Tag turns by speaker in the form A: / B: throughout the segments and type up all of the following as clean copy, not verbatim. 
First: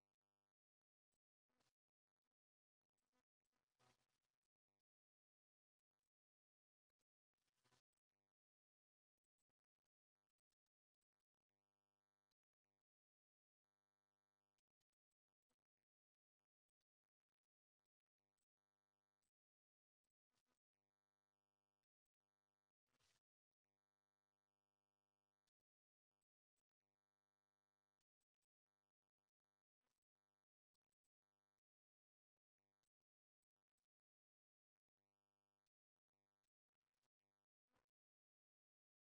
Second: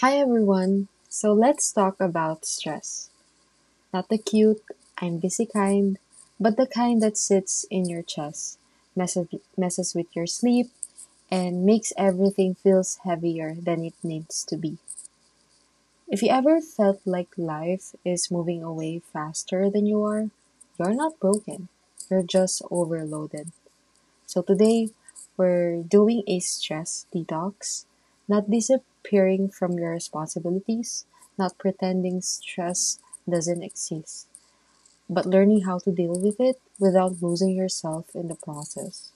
A: Hi everyone. So let's talk about stress. Not the cute, I'm busy kind, but the kind that sits in your chest, messes, messes with your sleep, and makes everything feels heavier than it needs to be. If you ever felt like life is moving away faster than you are, you're not broken. You're just overloaded. So today we're doing a stress detox, not disappearing from your responsibilities, not pretending stress doesn't exist, but learning how to deal with it without losing yourself in the process.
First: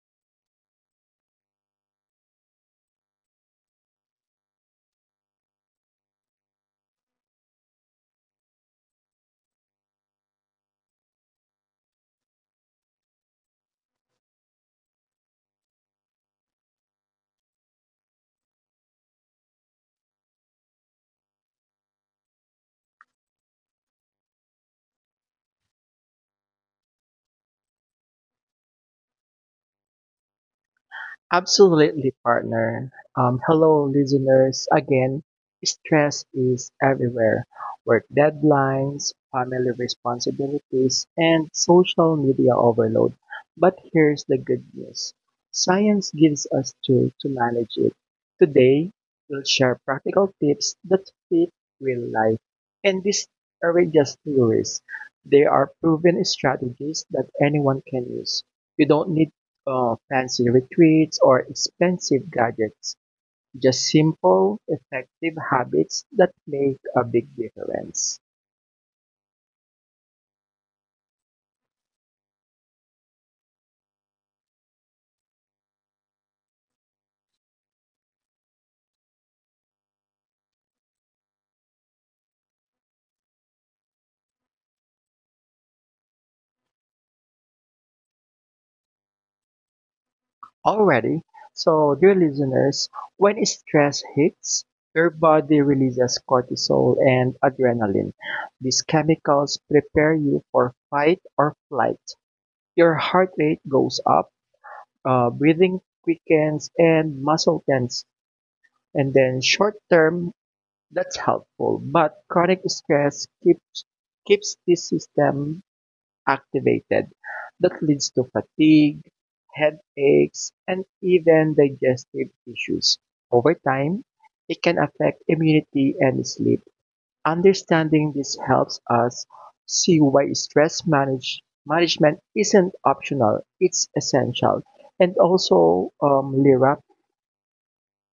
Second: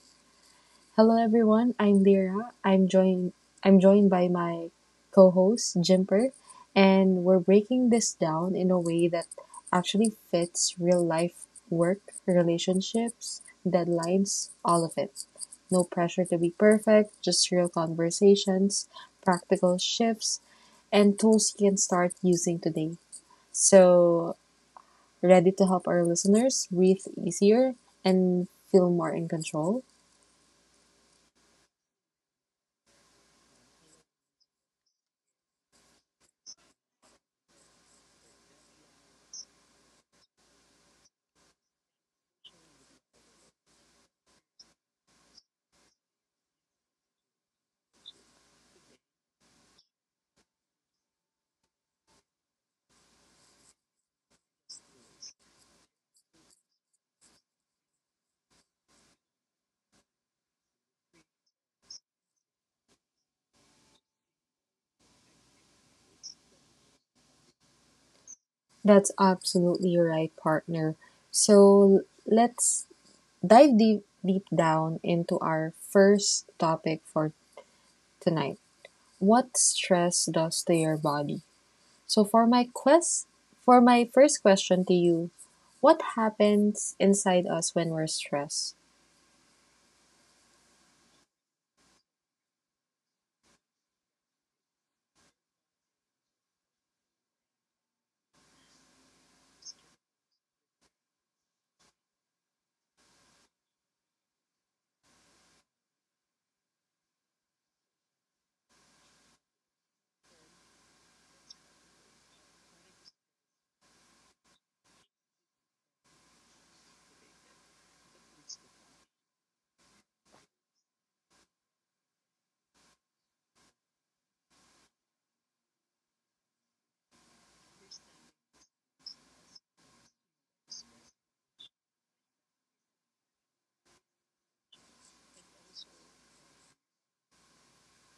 A: Hello everyone, I'm Lyra. I'm joined by my co-host Jimper, and we're breaking this down in a way that actually fits real life: work, relationships, deadlines, all of it. No pressure to be perfect, just real conversations, practical shifts, and tools you can start using today. So, ready to help our listeners breathe easier and feel more in control?
B: Absolutely, partner. Hello, listeners. Again, stress is everywhere. Work deadlines, family responsibilities, and social media overload. But here's the good news. Science gives us tools to manage it. Today, we'll share practical tips that fit real life. And these aren't just theories. They are proven strategies that anyone can use. You don't need fancy retreats or expensive gadgets, just simple, effective habits that make a big difference.
A: That's absolutely right, partner. So let's dive deep down into our first topic for tonight: what stress does to your body? So for my quest, for my first question to you, what happens inside us when we're stressed?
B: Already, so dear listeners, when stress hits, your body releases cortisol and adrenaline. These chemicals prepare you for fight or flight. Your heart rate goes up, breathing quickens, and muscle tense. And then short term, that's helpful, but chronic stress keeps the system activated. That leads to fatigue, headaches, and even digestive issues. Over time, it can affect immunity and sleep. Understanding this helps us see why management isn't optional, it's essential. And also, Lira,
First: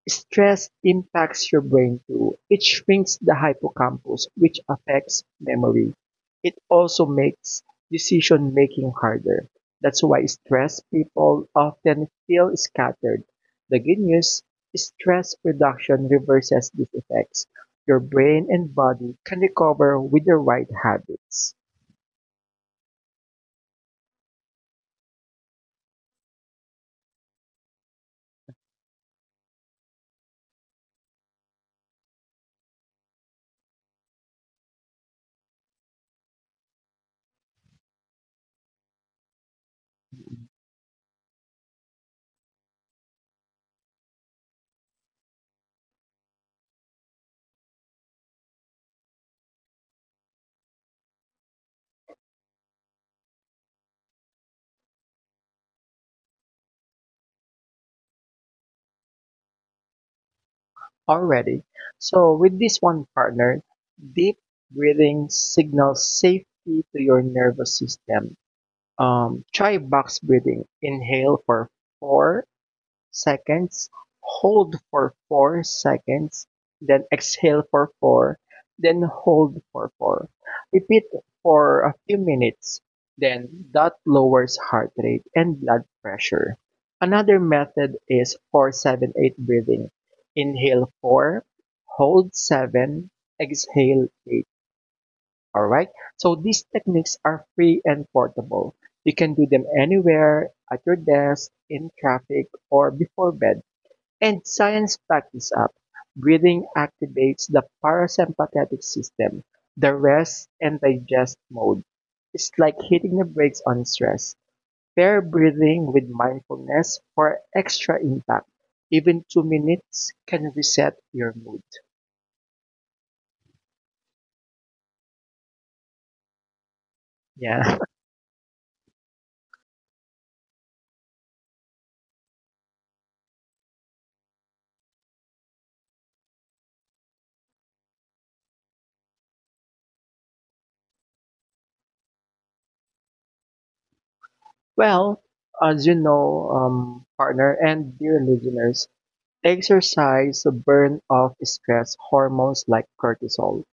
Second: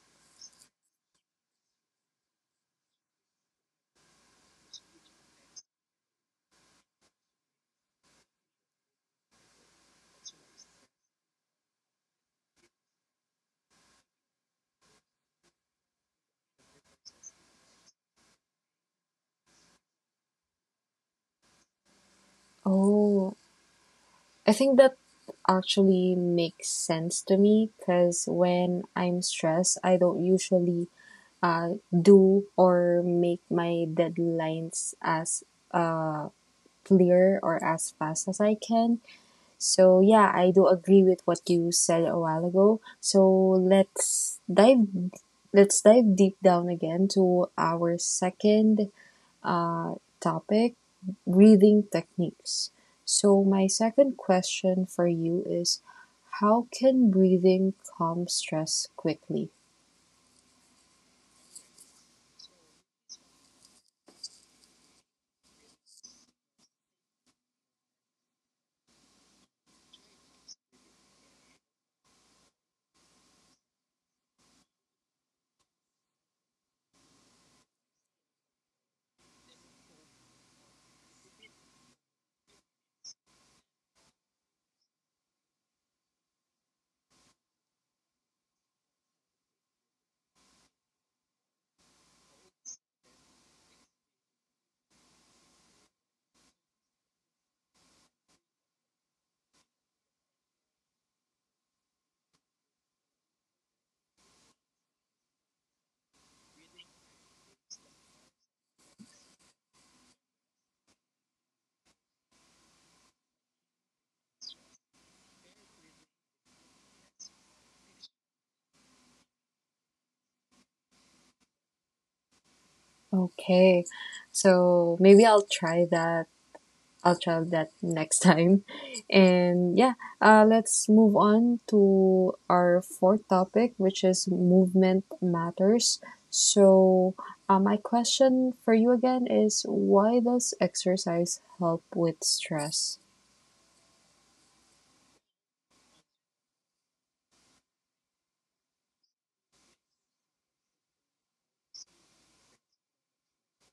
B: stress impacts your brain too. It shrinks the hippocampus, which affects memory. It also makes decision making harder. That's why stressed people often feel scattered. The good news: stress reduction reverses these effects. Your brain and body can recover with the right habits.
A: Oh, I think that actually makes sense to me, because when I'm stressed, I don't usually do or make my deadlines as uh, clear or as fast as I can. So, yeah, I do agree with what you said a while ago. So, let's dive let's dive deep down again to our second uh, topic, breathing techniques. So, my second question for you is how can breathing calm stress quickly?
B: Already, so with this one, partner, deep breathing signals safety to your nervous system. Try box breathing. Inhale for 4 seconds, hold for 4 seconds, then exhale for 4, then hold for 4. Repeat for a few minutes, then that lowers heart rate and blood pressure. Another method is 478 breathing. Inhale 4, hold 7, exhale 8. All right. So these techniques are free and portable. You can do them anywhere, at your desk, in traffic, or before bed. And science backs this up. Breathing activates the parasympathetic system, the rest and digest mode. It's like hitting the brakes on stress. Pair breathing with mindfulness for extra impact. Even 2 minutes can reset your mood.
A: Okay. So maybe I'll try that. I'll try that
B: Yeah.
A: next time. And yeah, let's move on to our fourth topic, which is movement matters. So, my question for you again is why does exercise help with stress?
B: Well, as you know, partner and dear listeners, exercise burn off stress hormones like cortisol.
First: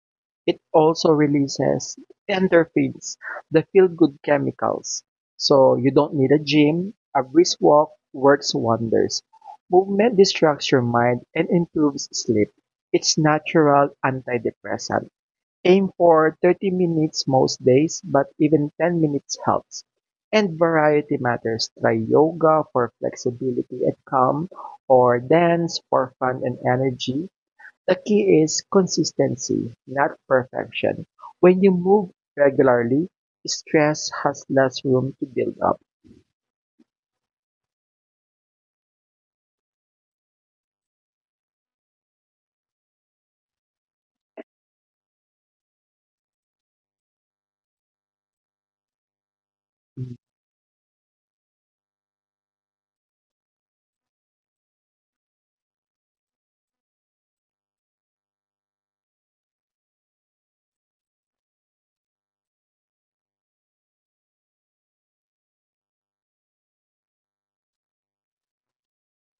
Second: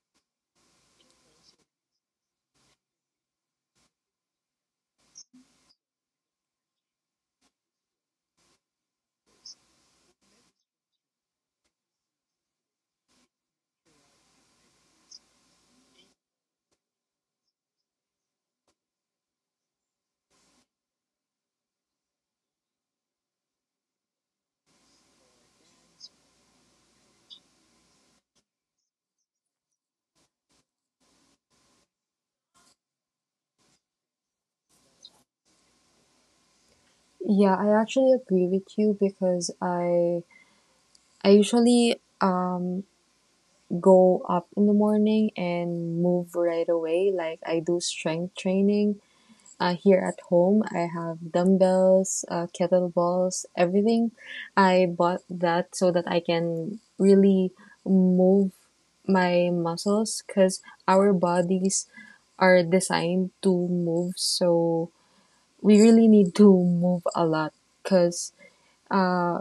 B: It also releases endorphins, the feel-good chemicals. So you don't need a gym. A brisk walk works wonders. Movement distracts your mind and improves sleep. It's natural antidepressant. Aim for 30 minutes most days, but even 10 minutes helps. And variety matters. Try yoga for flexibility and calm, or dance for fun and energy. The key is consistency, not perfection. When you move regularly, stress has less room to build up.
A: Yeah, I actually agree with you because I usually go up in the morning and move right away. Like I do strength training here
B: Mm.
A: at home. I have dumbbells, kettlebells, everything. I bought that so that I can really move my muscles, because our bodies are designed to move. So we really need to move a lot because uh,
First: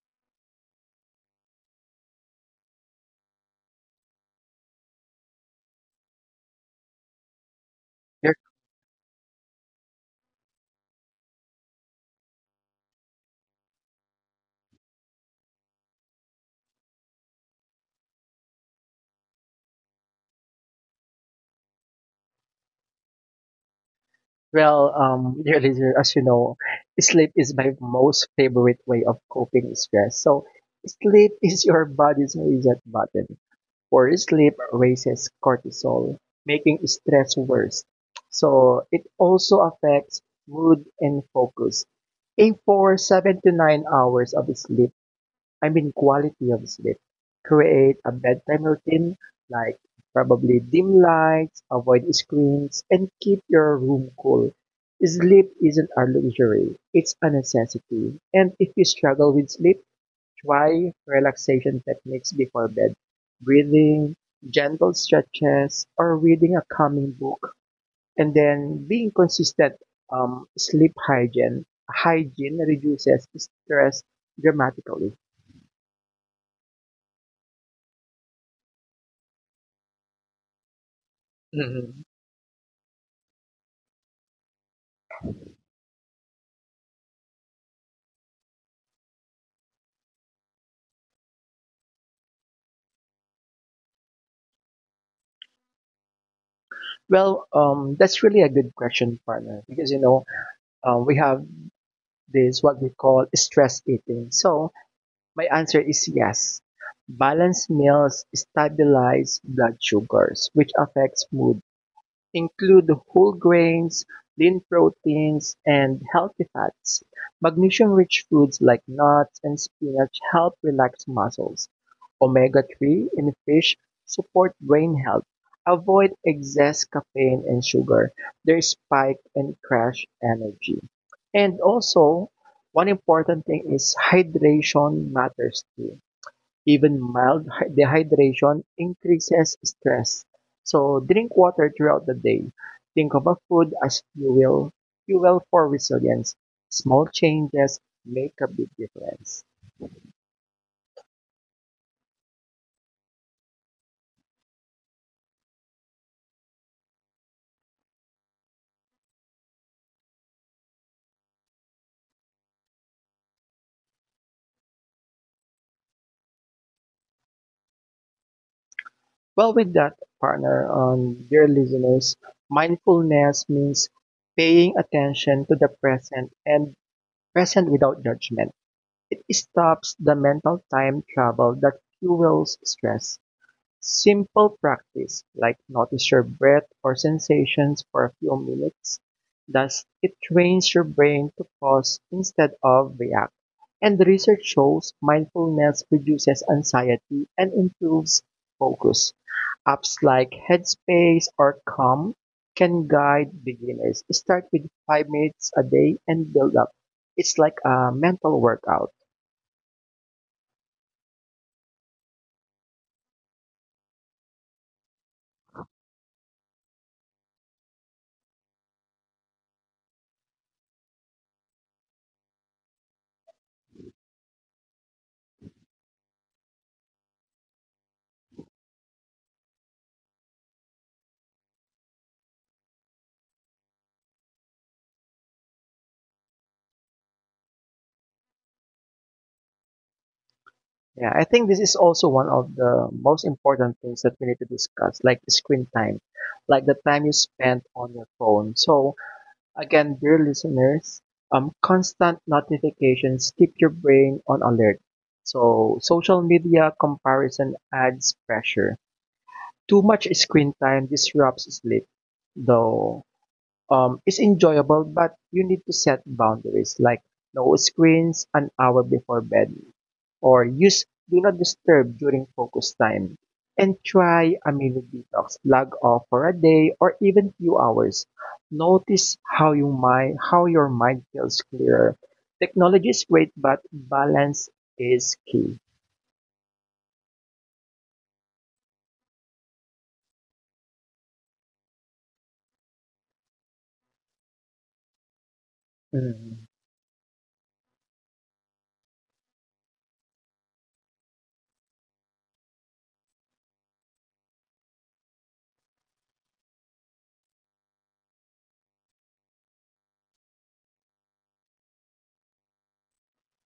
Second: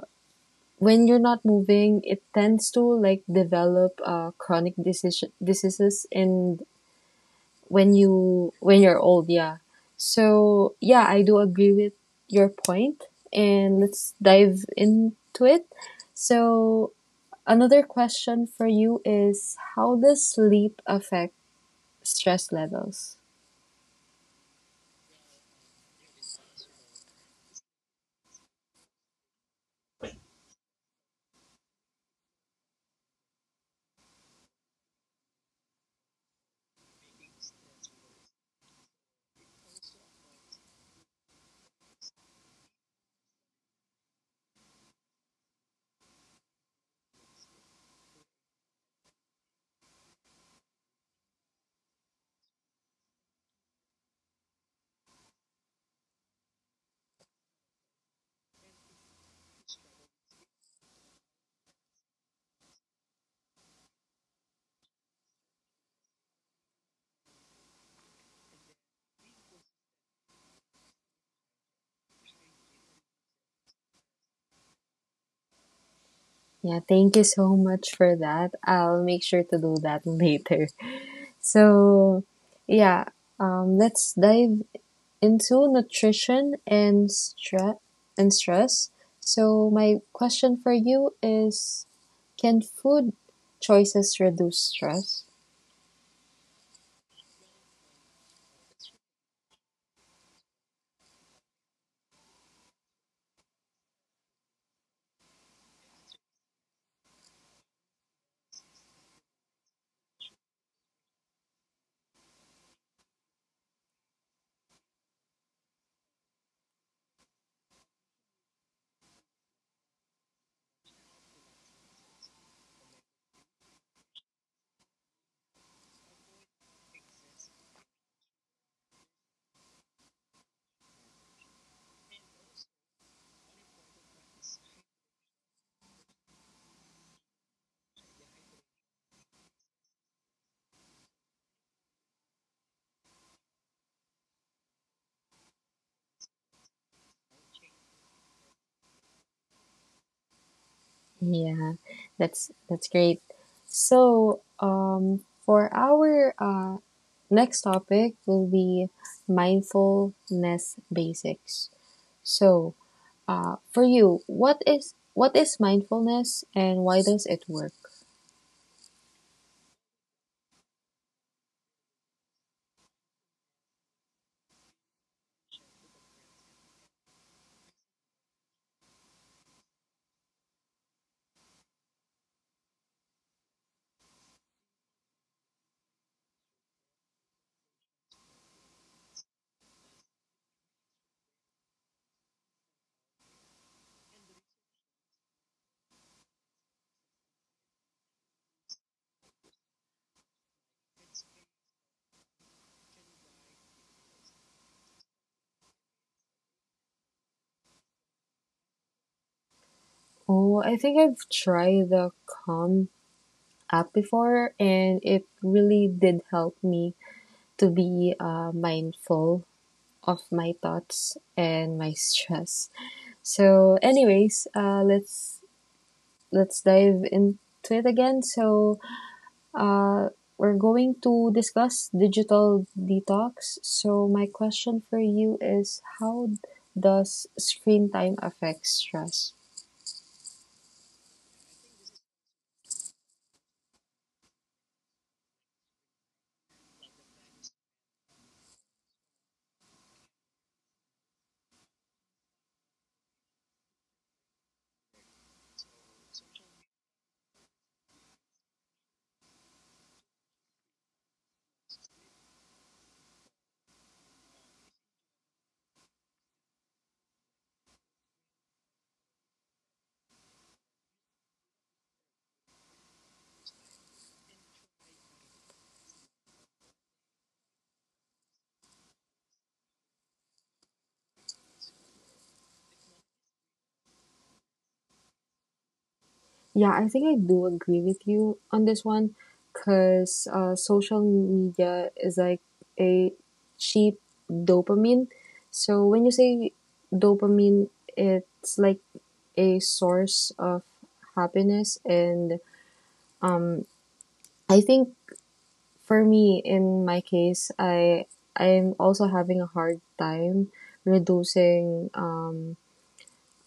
A: when you're not moving, it tends to like develop chronic decision diseases and when
B: Your-
A: you when you're old, yeah. So yeah, I do agree with your point, and let's dive into it. So another question for you is how does sleep affect stress levels?
B: Well, dear listener, as you know, sleep is my most favorite way of coping with stress. So, sleep is your body's reset button. Poor sleep raises cortisol, making stress worse. So it also affects mood and focus. Aim for 7 to 9 hours of sleep. I mean quality of sleep. Create a bedtime routine, like probably dim lights, avoid screens, and keep your room cool. Sleep isn't a luxury, it's a necessity. And if you struggle with sleep, try relaxation techniques before bed. Breathing, gentle stretches, or reading a calming book. And then being consistent, sleep hygiene. Hygiene reduces stress dramatically.
A: Yeah, thank you so much for that. I'll make sure to do that later.
B: Hmm.
A: So yeah, let's dive into and stress. So my question for you is, can food choices reduce stress?
B: Well, that's really a good question, partner, because you know, we have this what we call stress eating. So my answer is yes. Balanced meals stabilize blood sugars, which affects mood. Include whole grains, lean proteins, and healthy fats. Magnesium-rich foods like nuts and spinach help relax muscles. Omega-3 in fish support brain health. Avoid excess caffeine and sugar. They spike and crash energy. And also, one important thing is hydration matters too. Even dehydration increases stress. So drink water throughout the day. Think of a food as fuel, fuel for resilience. Small changes make a big difference.
A: Yeah, that's great. So, for our next topic will be mindfulness basics. So, for you, what is mindfulness and why does it work?
B: Well, with that, partner, dear listeners, mindfulness means paying attention to the present and present without judgment. It stops the mental time travel that fuels stress. Simple practice, like notice your breath or sensations for a few minutes, does it trains your brain to pause instead of react. And the research shows mindfulness reduces anxiety and improves focus. Apps like Headspace or Calm can guide beginners. Start with 5 minutes a day and build up. It's like a mental workout.
A: Oh, I think I've tried the Calm app before, and it really did help me to be mindful of my thoughts and my stress. So, anyways, let's dive into it again. So, uh, we're going to discuss digital detox. So, my question for you is, how does screen time affect stress?
B: Yeah, I think this is also one of the most important things that we need to discuss, like the screen time, like the time you spend on your phone. So, again, dear listeners, constant notifications keep your brain on alert. So, social media comparison adds pressure. Too much screen time disrupts sleep, though it's enjoyable, but you need to set boundaries, like no screens an hour before bed or use do not disturb during focus time. And try a mini detox, log off for a day or even few hours. Notice how your mind feels clearer. Technology is great, but balance is key.
A: Yeah, I think I do agree with you on this one because social media is like a cheap dopamine. So when you
B: Mm.
A: say dopamine, it's like a source of happiness, and um, I think for me, in my case, I'm also having a hard time reducing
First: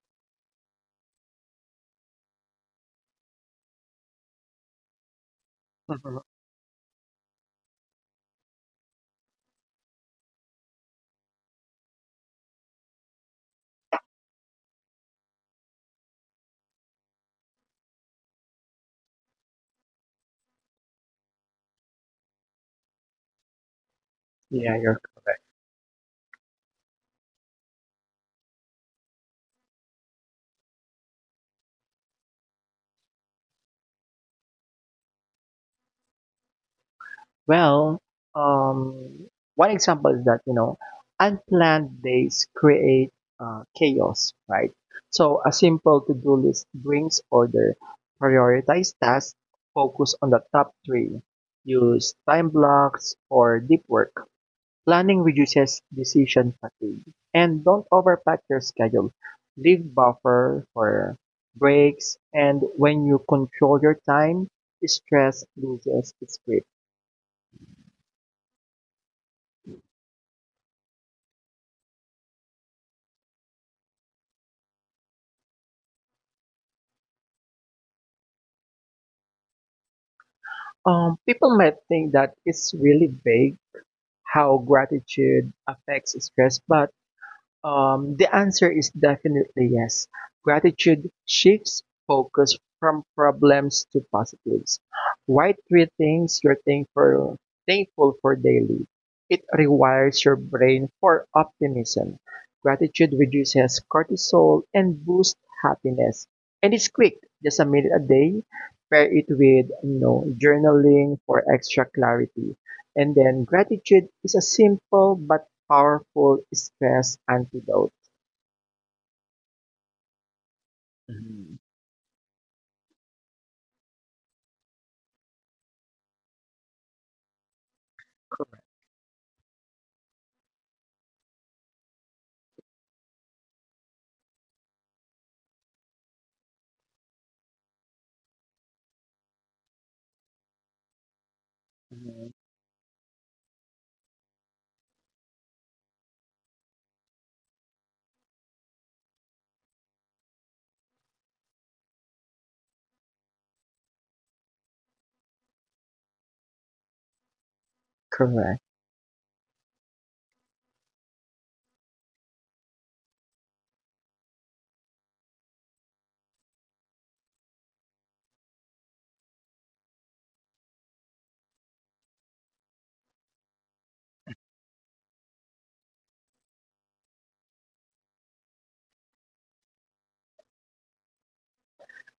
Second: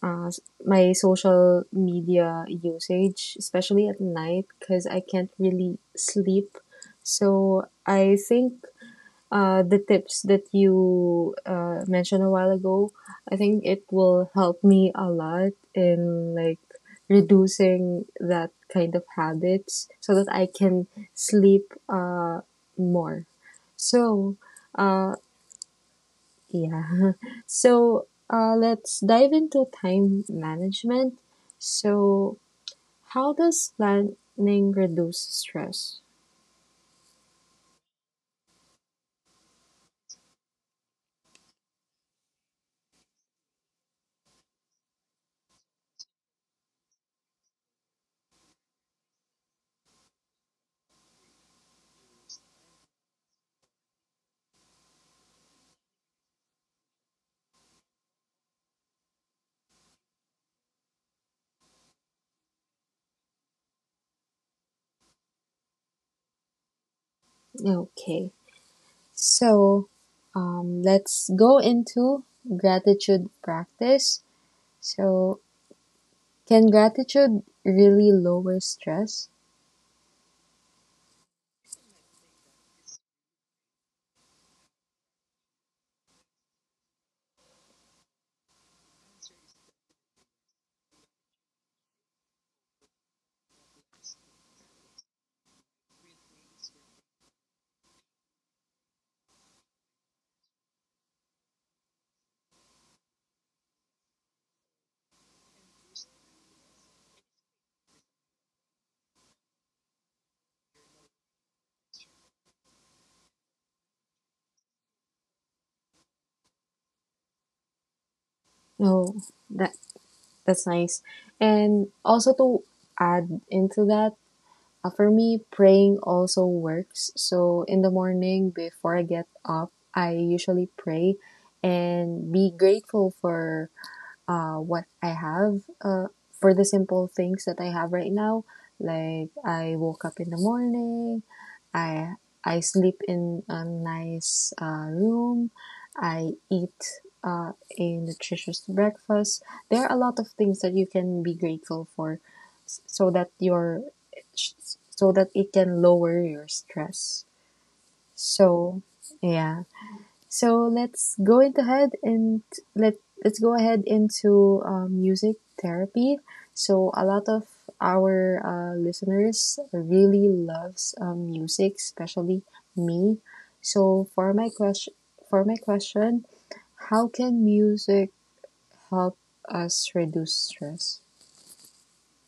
A: uh, my social media usage, especially at night, because I can't really sleep. So I think the tips that you mentioned a while ago, I think it will help me a lot in like reducing that kind of habits so that I can sleep more. So
B: Yeah, you're
A: uh, yeah. So let's dive into time management. So, how does planning reduce stress?
B: Well, um, one example is that, you know, unplanned days create chaos, right? So a simple to-do list brings order, prioritize tasks, focus on the top three, use time blocks or deep work. Planning reduces decision fatigue. And don't overpack your schedule. Leave buffer for breaks, and when you control your time, stress loses its grip.
A: Okay. So, let's go into gratitude practice. So, can gratitude really lower stress?
B: People might think that it's really vague how gratitude affects stress, but the answer is definitely yes. Gratitude shifts focus from problems to positives. Write three things you're thankful for daily. It rewires your brain for optimism. Gratitude reduces cortisol and boosts happiness. And it's quick, just a minute a day. Pair it with journaling for extra clarity. And then gratitude is a simple but powerful stress antidote.
A: Oh, that that's nice.
B: Mhm.
A: And also to add into that, uh, for me, praying also works. So in the morning, before I get up, I usually pray and be grateful for what I have, for the simple things that I have right now. Like I woke up in the morning, I I sleep in a nice room. I eat uh, a nutritious breakfast. There are a lot of things that you can be grateful for, so that your so that it can lower your stress. So
B: Correct.
A: yeah, so let let's go ahead into music therapy. So a lot of our listeners really loves music, especially me. So for my question, how can music help us reduce stress?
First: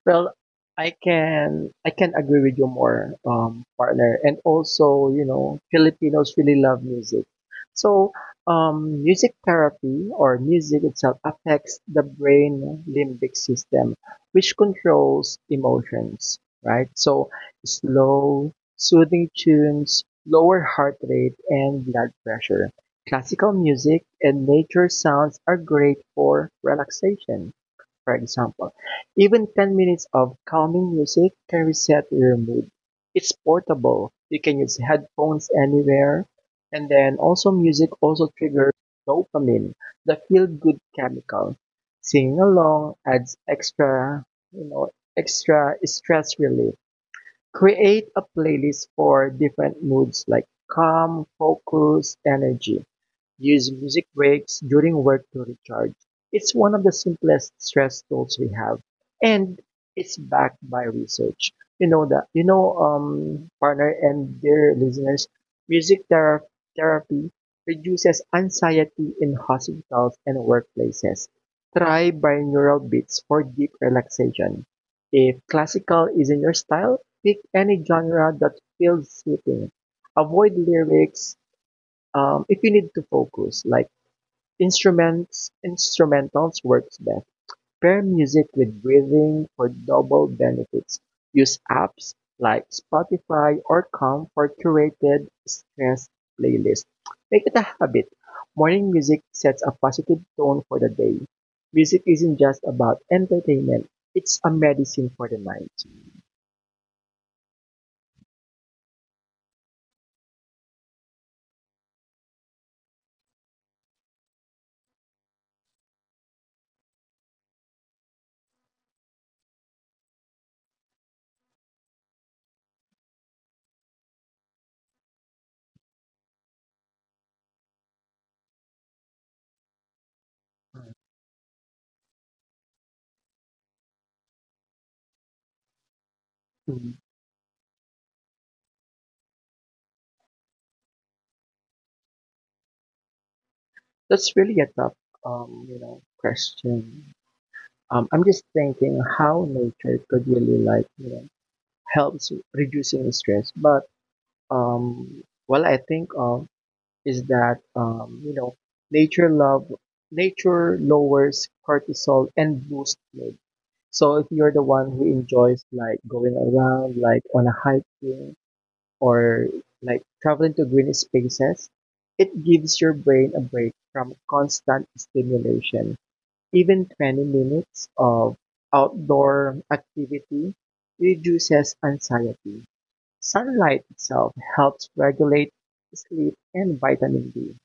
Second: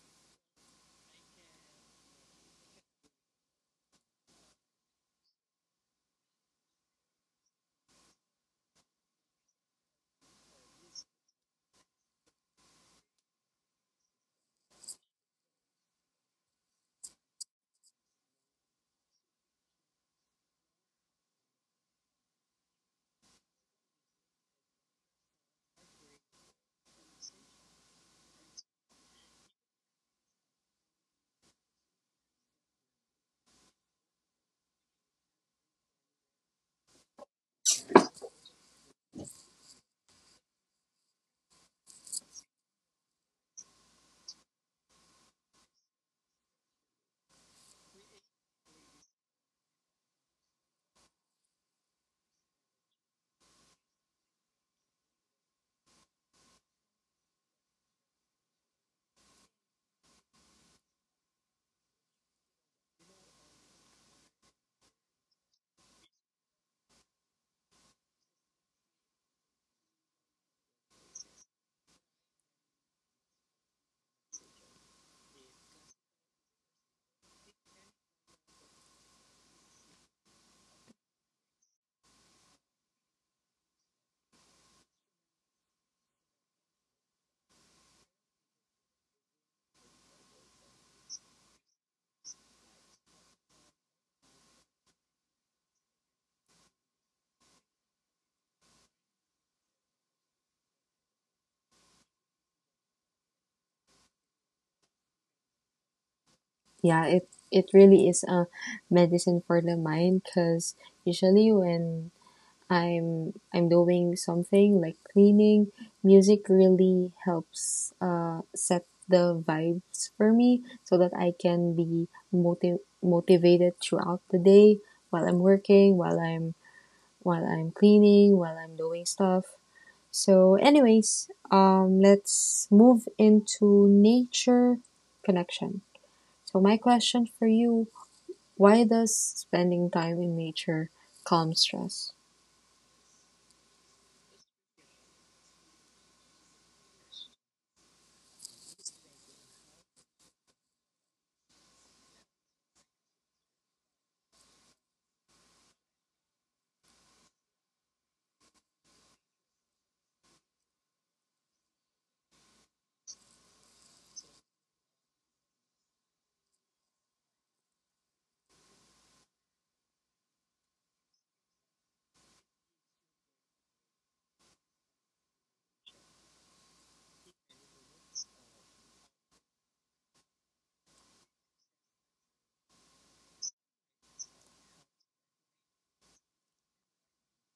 B: Well, I can agree with you more, partner. And also, you know, Filipinos really love music. So, music therapy or music itself affects the brain limbic system, which controls emotions, right? So, slow, soothing tunes lower heart rate and blood pressure. Classical music and nature sounds are great for relaxation, for example, even 10 minutes of calming music can reset your mood. It's portable. You can use headphones anywhere. And then also music also triggers dopamine, the feel-good chemical. Singing along adds extra, you know, extra stress relief. Create a playlist for different moods like calm, focus, energy. Use music breaks during work to recharge. It's one of the simplest stress tools we have, and it's backed by research. Partner and dear listeners, music thera- therapy reduces anxiety in hospitals and workplaces. Try binaural beats for deep relaxation. If classical isn't your style, pick any genre that feels soothing. Avoid lyrics if you need to focus, like instrumentals works best. Pair music with breathing for double benefits. Use apps like Spotify or Calm for curated stress playlists. Make it a habit. Morning music sets a positive tone for the day. Music isn't just about entertainment; it's a medicine for the mind.
A: Yeah, it really is a medicine for the mind because usually when I'm doing something like cleaning, music really helps set the vibes for me so that I can be motivated throughout the day while I'm working, while I'm cleaning, while I'm doing stuff. So, anyways, let's move into nature connection. So, my
B: Mhm.
A: question for you: why does spending time in nature calm stress?
B: That's really a tough, question. I'm just thinking how nature could really like helps reducing stress. But what I think of is that nature love nature lowers cortisol and boosts mood. So if you're the one who enjoys like going around, like on a hiking or like traveling to green spaces, it gives your brain a break from constant stimulation. Even 20 minutes of outdoor activity reduces anxiety. Sunlight itself helps regulate sleep and vitamin D.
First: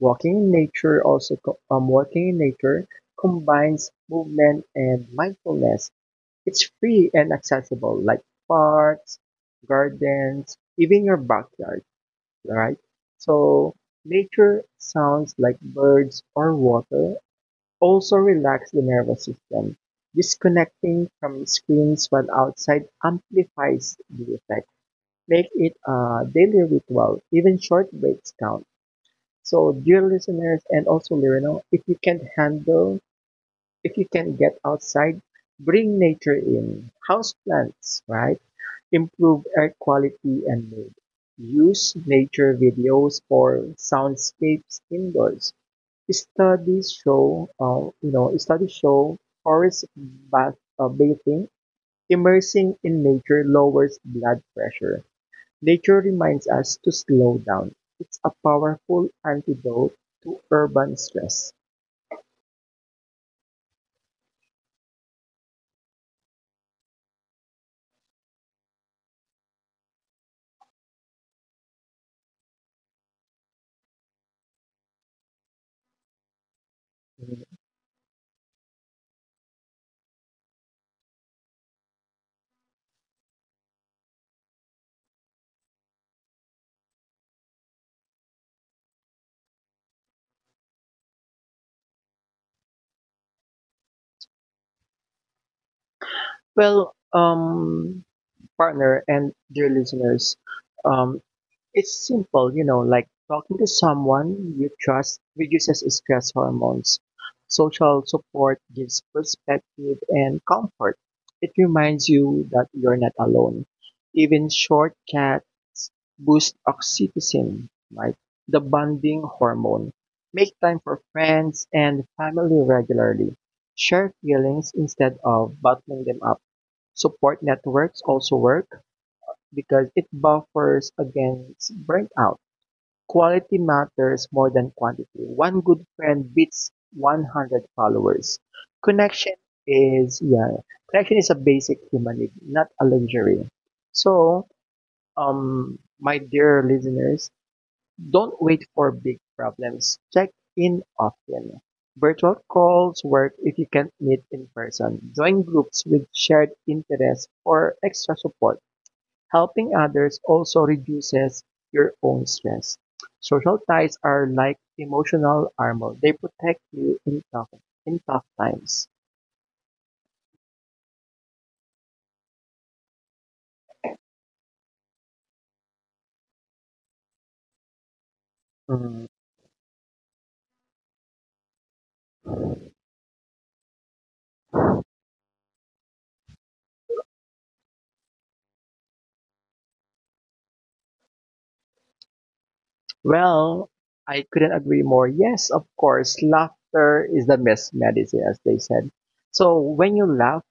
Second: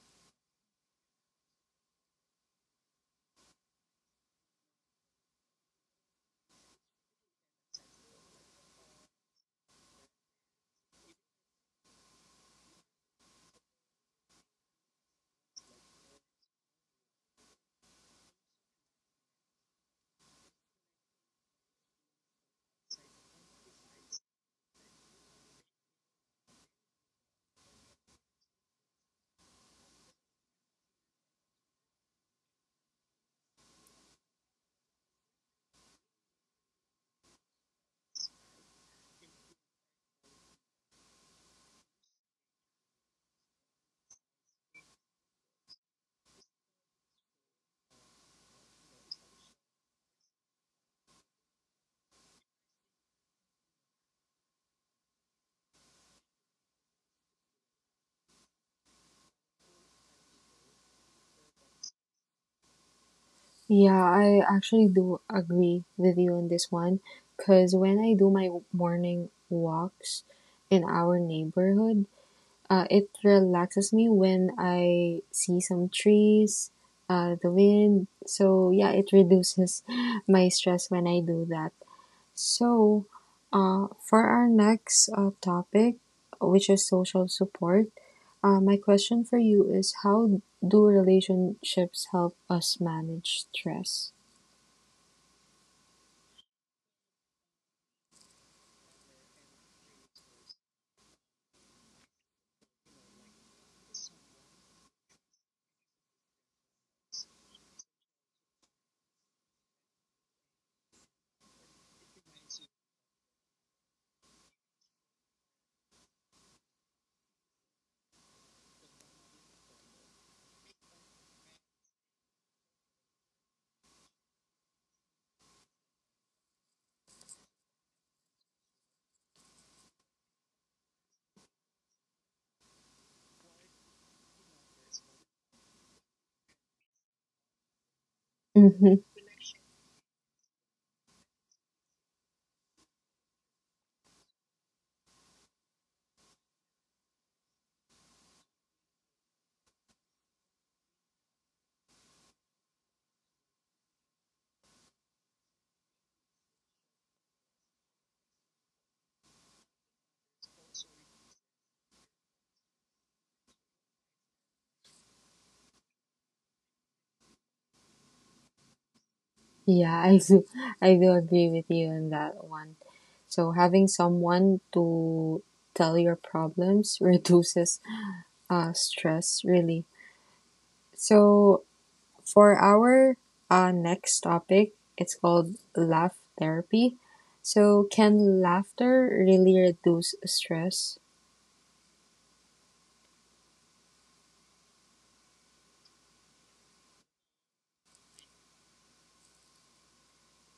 B: Walking in nature combines movement and mindfulness. It's free and accessible, like parks, gardens, even your backyard, right? So nature sounds like birds or water also relax the nervous system. Disconnecting from screens while outside amplifies the effect. Make it a daily ritual. Even short breaks count. So, dear listeners and also Lirino, if you can get outside, bring nature in. House plants, right? Improve air quality and mood. Use nature videos for soundscapes indoors. Studies show bathing, immersing in nature lowers blood pressure. Nature reminds us to slow down. It's a powerful antidote to urban stress.
A: Yeah, I actually do agree with you on this one because when I do my morning walks in our neighborhood, it relaxes me when I see some trees, the wind. So, yeah, it reduces my stress when I do that. So, for our next topic, which is social support, my question for you is how do relationships help us manage stress?
B: Well, partner and dear listeners, um, it's simple, you know, like talking to someone you trust reduces stress hormones. Social support gives perspective and comfort. It reminds you that you're not alone. Even shortcuts boost oxytocin, right? The bonding hormone. Make time for friends and family regularly. Share feelings instead of bottling them up. Support networks also work because it buffers against burnout. Quality matters more than quantity. One good friend beats 100 followers.
A: Hmm.
B: Connection is yeah, connection is a basic human need, not a luxury. So, my dear listeners, don't wait for big problems. Check in often. Virtual calls work if you can't meet in person. Join groups with shared interests for extra support. Helping others also reduces your own stress. Social ties are like emotional armor. They protect you in tough times.
A: Yeah, I do agree with you on that one. So having someone to tell your problems reduces
B: Mm.
A: stress, really. So for our next topic, it's called laugh therapy. So can laughter really reduce stress?
B: Well, I couldn't agree more. Yes, of course, laughter is the best medicine, as they said. So when you laugh,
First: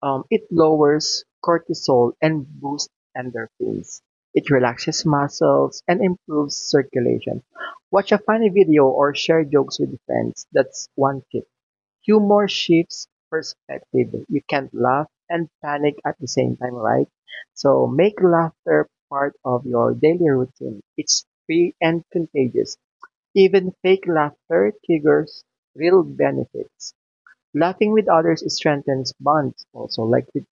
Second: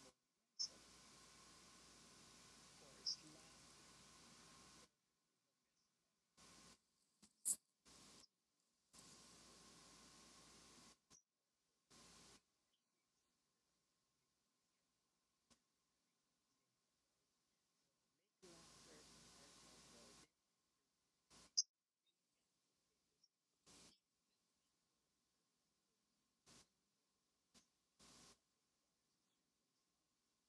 B: it lowers cortisol and boosts endorphins. It relaxes muscles and improves circulation. Watch a funny video or share jokes with friends. That's one tip. Humor shifts perspective. You can't laugh and panic at the same time, right? So make laughter part of your daily routine. It's free and contagious. Even fake laughter triggers real benefits. Laughing with others strengthens bonds also,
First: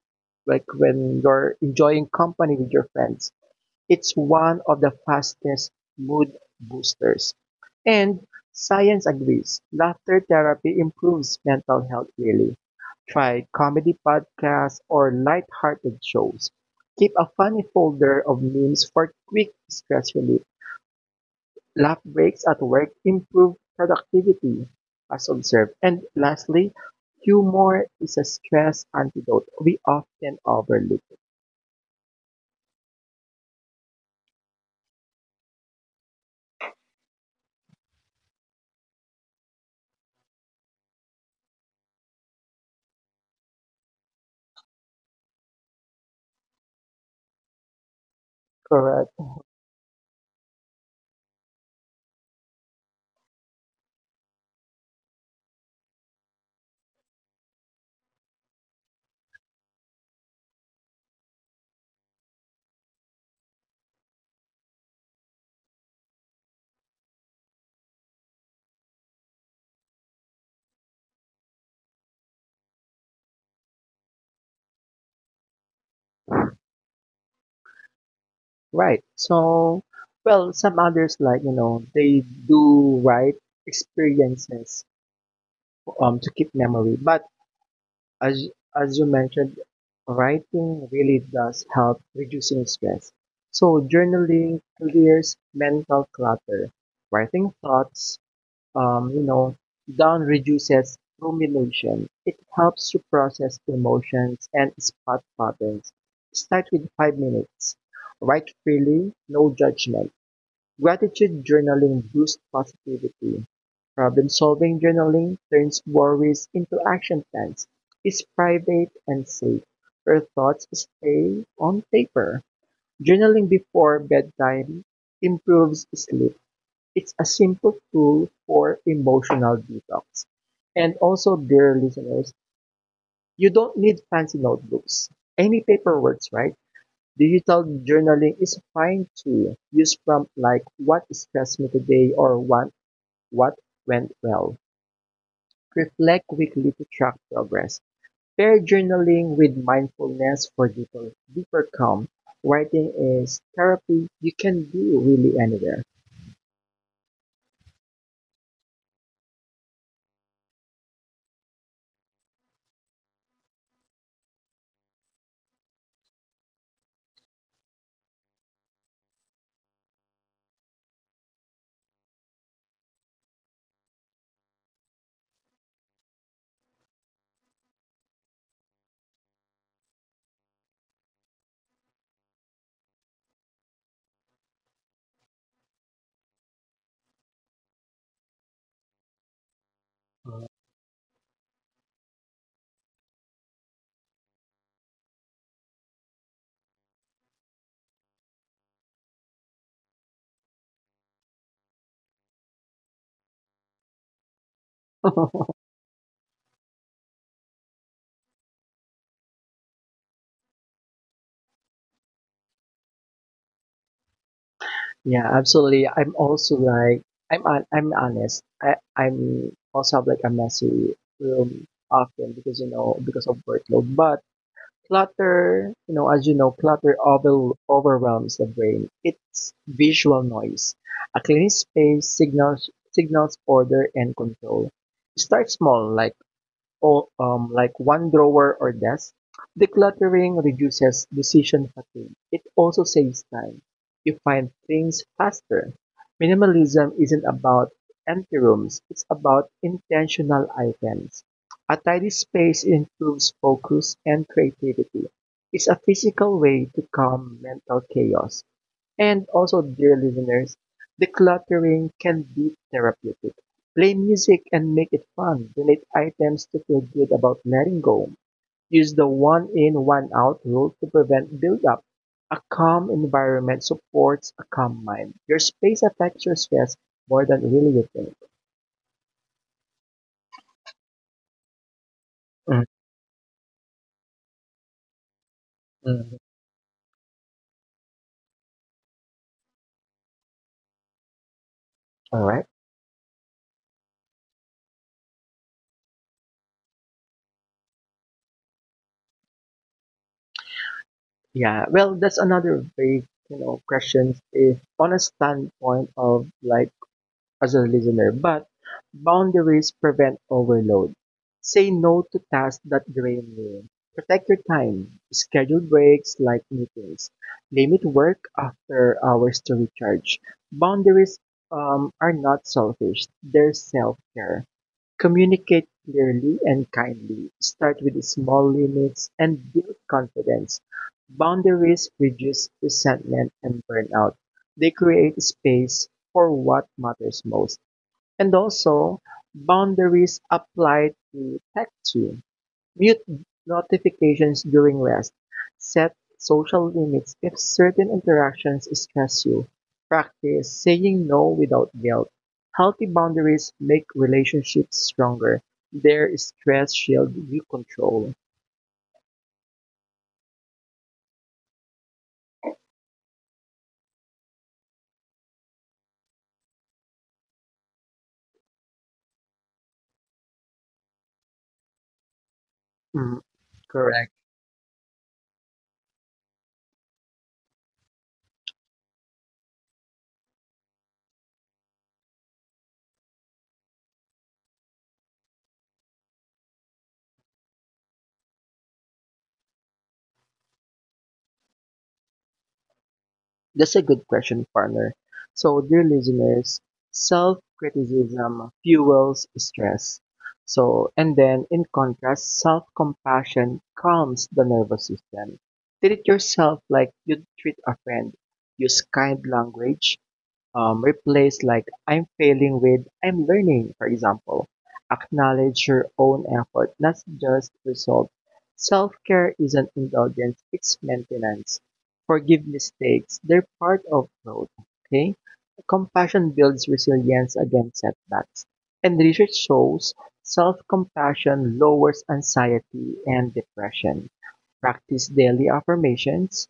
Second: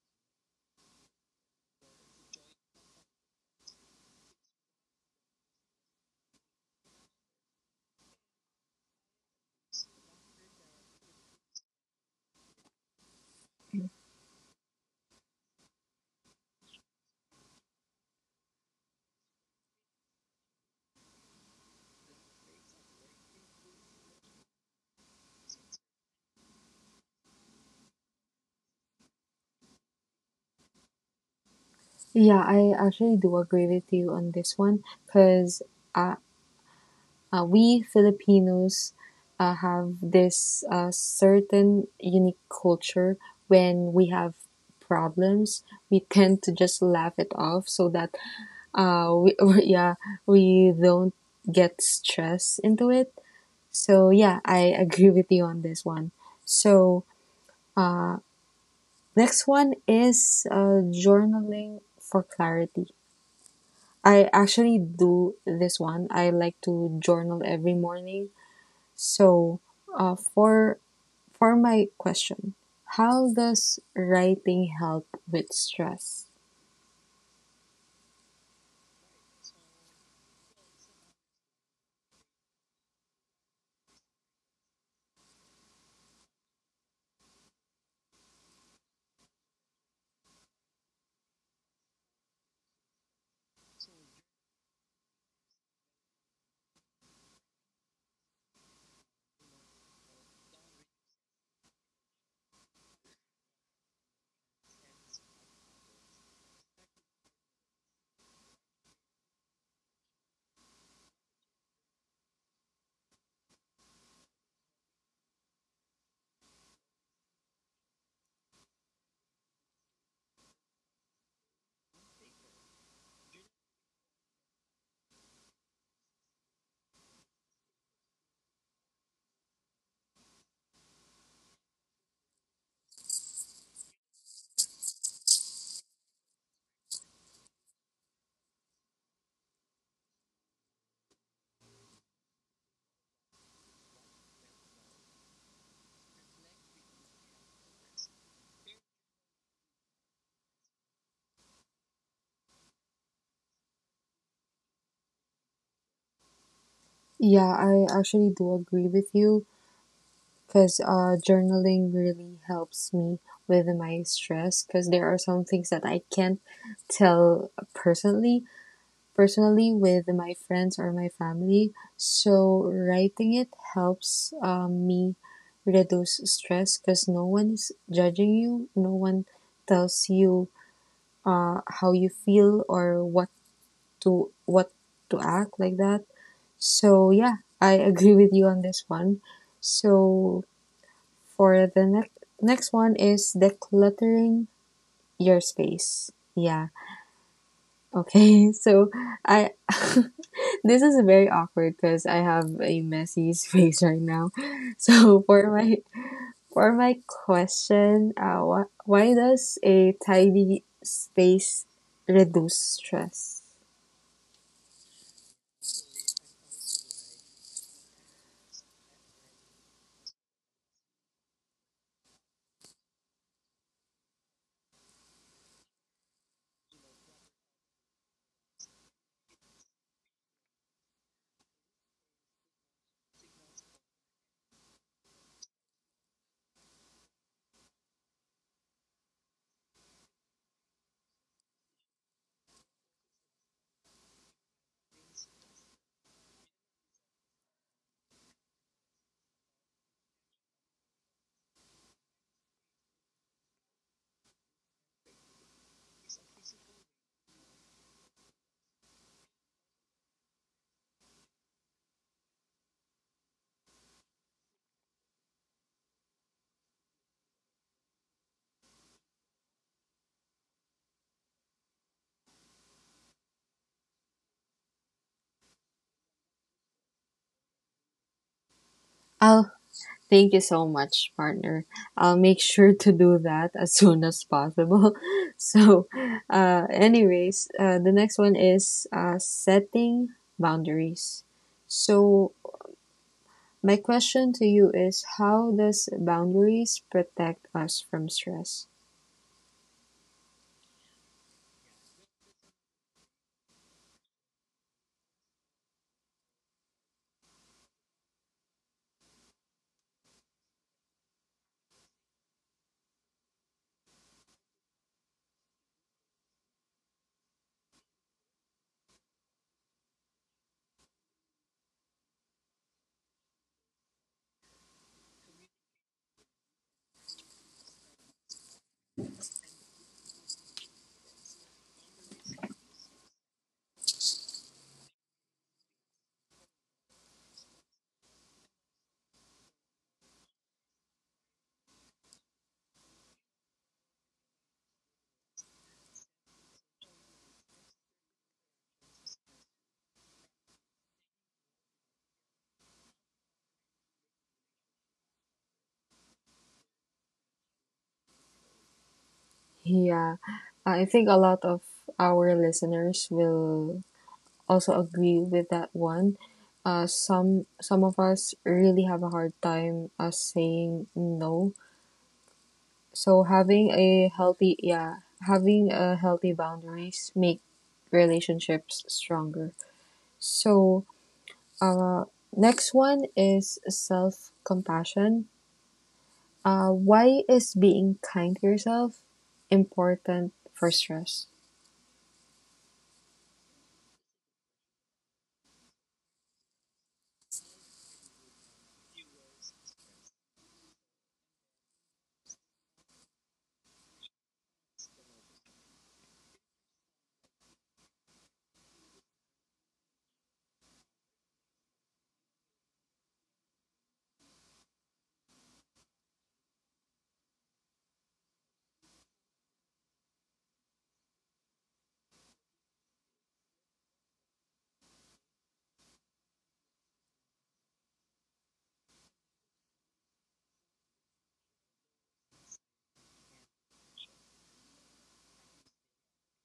B: like when you're enjoying company with your friends. It's one of the fastest mood boosters. And science agrees, laughter therapy improves mental health really. Try comedy podcasts or light-hearted shows. Keep a funny folder of memes for quick stress relief. Laugh breaks at work improve productivity, as observed. And lastly, humor is a stress antidote we often overlook.
A: Yeah, I actually do agree with you on this one because we Filipinos have this certain unique culture. When we have problems, we tend to just laugh it off, so that
B: Correct.
A: uh we, yeah, we don't get stressed into it. So yeah, I agree with you on this one. So uh next one is journaling for clarity. I actually do this one. I like to journal every morning. So, uh, for for my question, how does writing help with stress?
B: Right. So, well, some others like, you know, they do write experiences to keep memory. But as as you mentioned, writing really does help reducing stress. So journaling clears mental clutter. Writing thoughts, um, you know, down reduces rumination. It helps you process emotions and spot patterns. Start with 5 minutes. Write freely, no judgment. Gratitude journaling boosts positivity. Problem-solving journaling turns worries into action plans, is private and safe. Your thoughts stay on paper. Journaling before bedtime improves sleep. It's a simple tool for emotional detox. And also, dear listeners, you don't need fancy notebooks. Any paper works, right? Digital journaling is fine too. Use prompts like "What stressed me today?" or "What went well?" Reflect weekly to track progress. Pair journaling with mindfulness for deeper calm. Writing is therapy you can do really anywhere.
A: Yeah, I actually do agree with you because journaling really helps me with my stress because there are some things that I can't tell personally, personally with my friends or my family. So writing it helps me reduce stress because no one is judging you, no one tells you how you feel or what to act like that. So yeah, I agree with you on this one. So for the next one is decluttering your space. Yeah. Okay. So I this is very awkward because I have a messy space right now. So for my question, why does a tidy space reduce stress?
B: Yeah, absolutely. I'm also like I'm honest. I'm also have like a messy room often because you know because of workload, but clutter, you know, as you know, overwhelms the brain. It's visual noise. A clean space signals order and control. Start small, like like one drawer or desk, decluttering reduces decision fatigue. It also saves time. You find things faster. Minimalism isn't about empty rooms, it's about intentional items. A tidy space improves focus and creativity. It's a physical way to calm mental chaos. And also, dear listeners, decluttering can be therapeutic. Play music and make it fun. Donate items to feel good about letting go. Use the one in, one out rule to prevent buildup. A calm environment supports a calm mind. Your space affects your stress more than really you think.
A: I'll Thank you so much, partner. I'll make sure to do that as soon as possible. So,
B: Mhm.
A: anyways, the next one is setting boundaries.
B: All
A: So,
B: right.
A: my question to you is how does boundaries protect us from stress?
B: Yeah. Well, that's another vague, you know, questions. If on a standpoint of like as a listener, but boundaries prevent overload. Say no to tasks that drain you. Protect your time. Schedule breaks like meetings. Limit work after hours to recharge. Boundaries are not selfish, they're self care. Communicate clearly and kindly. Start with small limits and build confidence. Boundaries reduce resentment and burnout. They create space for what matters most. And also, boundaries apply to tech too. Mute notifications during rest. Set social limits if certain interactions stress you. Practice saying no without guilt. Healthy boundaries make relationships stronger. Their stress shield you control.
A: Yeah, I think a lot of our listeners will also agree with that one. Some of us really have a hard time saying no.
B: Mm,
A: So having a
B: correct.
A: healthy, yeah, having a healthy boundaries make relationships stronger. So, uh, next one is self-compassion. Why is being kind to yourself important for stress?
B: That's a good question, partner. So, dear listeners, self criticism fuels stress. So, and then in contrast, self compassion calms the nervous system. Treat yourself like you'd treat a friend. Use kind language, replace like I'm failing with I'm learning, for example. Acknowledge your own effort, not just result. Self care isn't indulgence, it's maintenance. Forgive mistakes, they're part of growth. Okay? Compassion builds resilience against setbacks. And research shows self compassion lowers anxiety and depression. Practice daily affirmations,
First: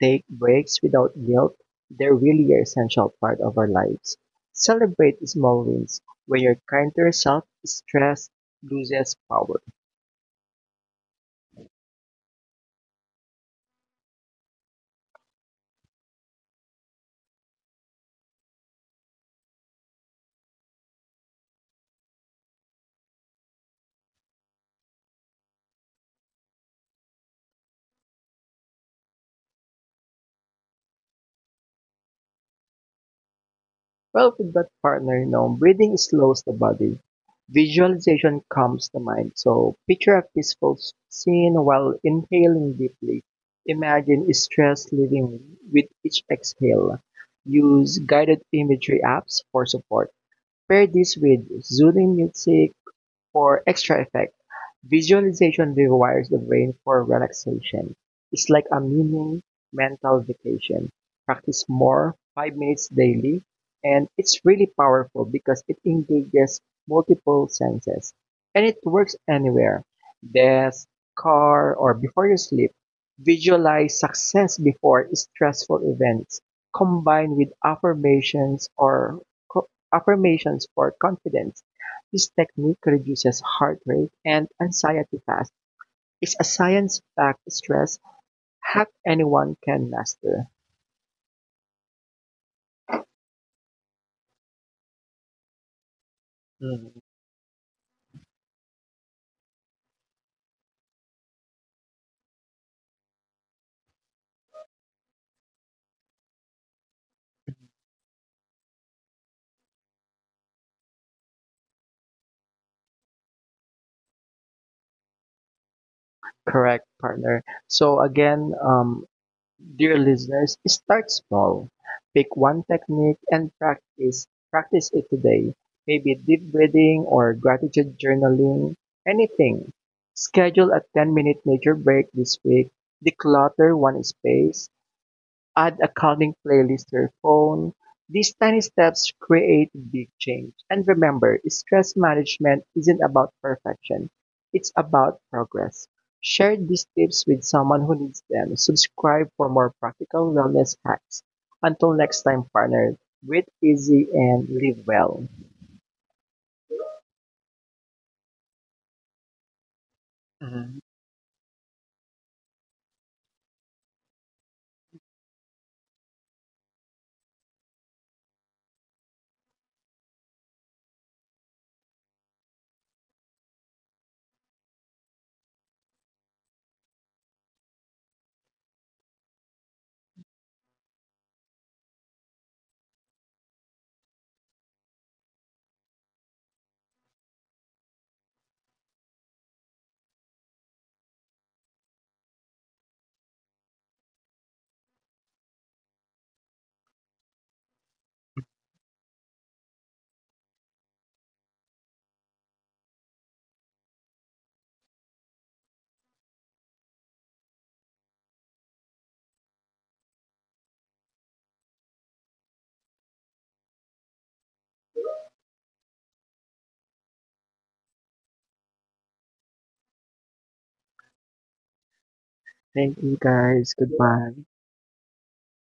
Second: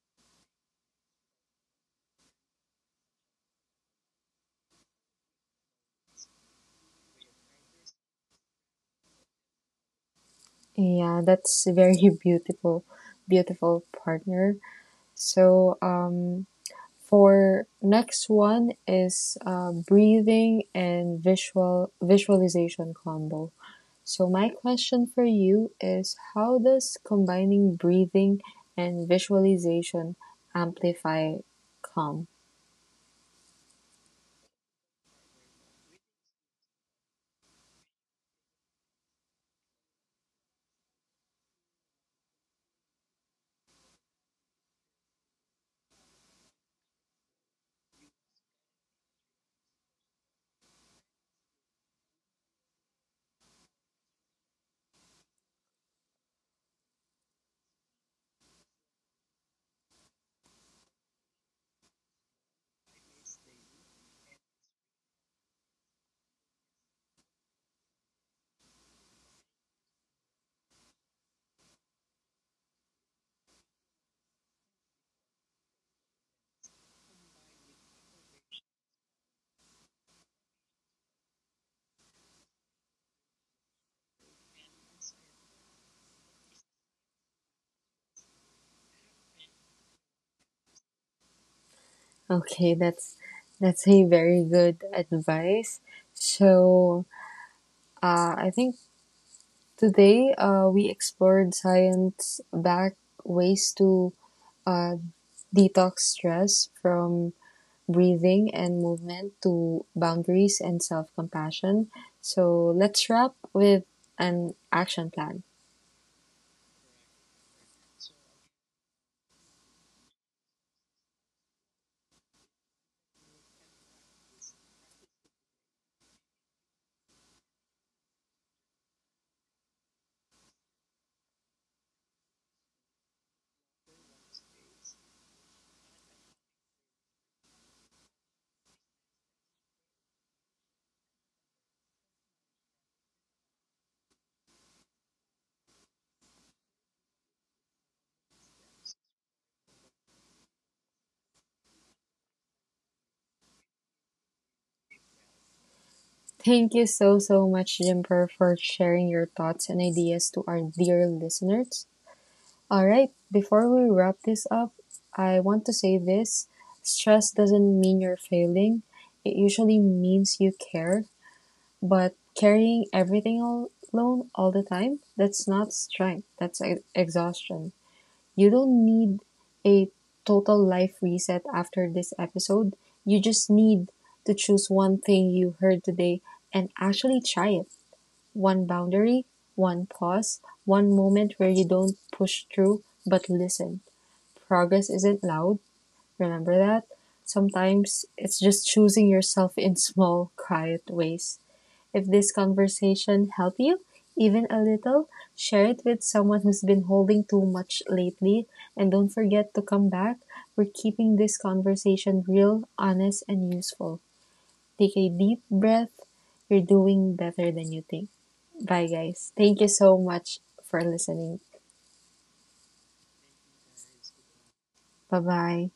B: take breaks without guilt. They're really an essential part of our lives. Celebrate small wins. When you're kind to yourself, stress loses power.
A: Yeah, that's a very beautiful, partner. So, for next one is breathing and visualization combo. So my question for you is how does combining breathing and visualization amplify calm?
B: Well, with that partner, you know, breathing slows the body. Visualization calms the mind. So picture a peaceful scene while inhaling deeply. Imagine stress leaving with each exhale. Use guided imagery apps for support. Pair this with soothing music for extra effect. Visualization rewires the brain for relaxation. It's like a mini mental vacation. Practice more, 5 minutes daily, and it's really powerful because it engages multiple senses. And it works anywhere, desk, car, or before you sleep. Visualize success before stressful events, combine with affirmations or affirmations for confidence. This technique reduces heart rate and anxiety fast. It's a science-backed stress hack anyone can master.
A: Okay, that's a very good advice.
B: Mm,
A: So I think today we explored science backed ways to uh, detox stress, from breathing and movement to boundaries and self compassion. So let's wrap with an action plan.
B: correct, partner. So again, dear listeners, start small. Pick one technique and practice. Practice it today. Maybe deep breathing or gratitude journaling, anything. Schedule a 10-minute nature break this week. Declutter one space. Add a calming playlist to your phone. These tiny steps create big change. And remember, stress management isn't about perfection. It's about progress. Share these tips with someone who needs them. Subscribe for more practical wellness hacks. Until next time, partner, breathe easy and live well.
A: Thank you so, so much, Jimper, for sharing your thoughts and ideas to our
B: Mhm.
A: dear listeners. All right, before we wrap this up, I want to say this: stress doesn't mean you're failing, it usually means you care, but carrying everything alone all the time, that's not strength, that's exhaustion. You don't need a total life reset after this episode, you just need to choose one thing you heard today and actually try it: one boundary, one pause, one moment where you don't push through but listen. Progress isn't loud, remember that? Sometimes it's just choosing yourself in small, quiet ways. If this conversation helped you, even a little, share it with someone who's been holding too much lately. And don't forget to come back. We're keeping this conversation real, honest, and useful. Take a deep breath. You're doing better than you think. Bye, guys. Thank you so much for listening.
B: Thank you guys. Goodbye.
A: Bye bye.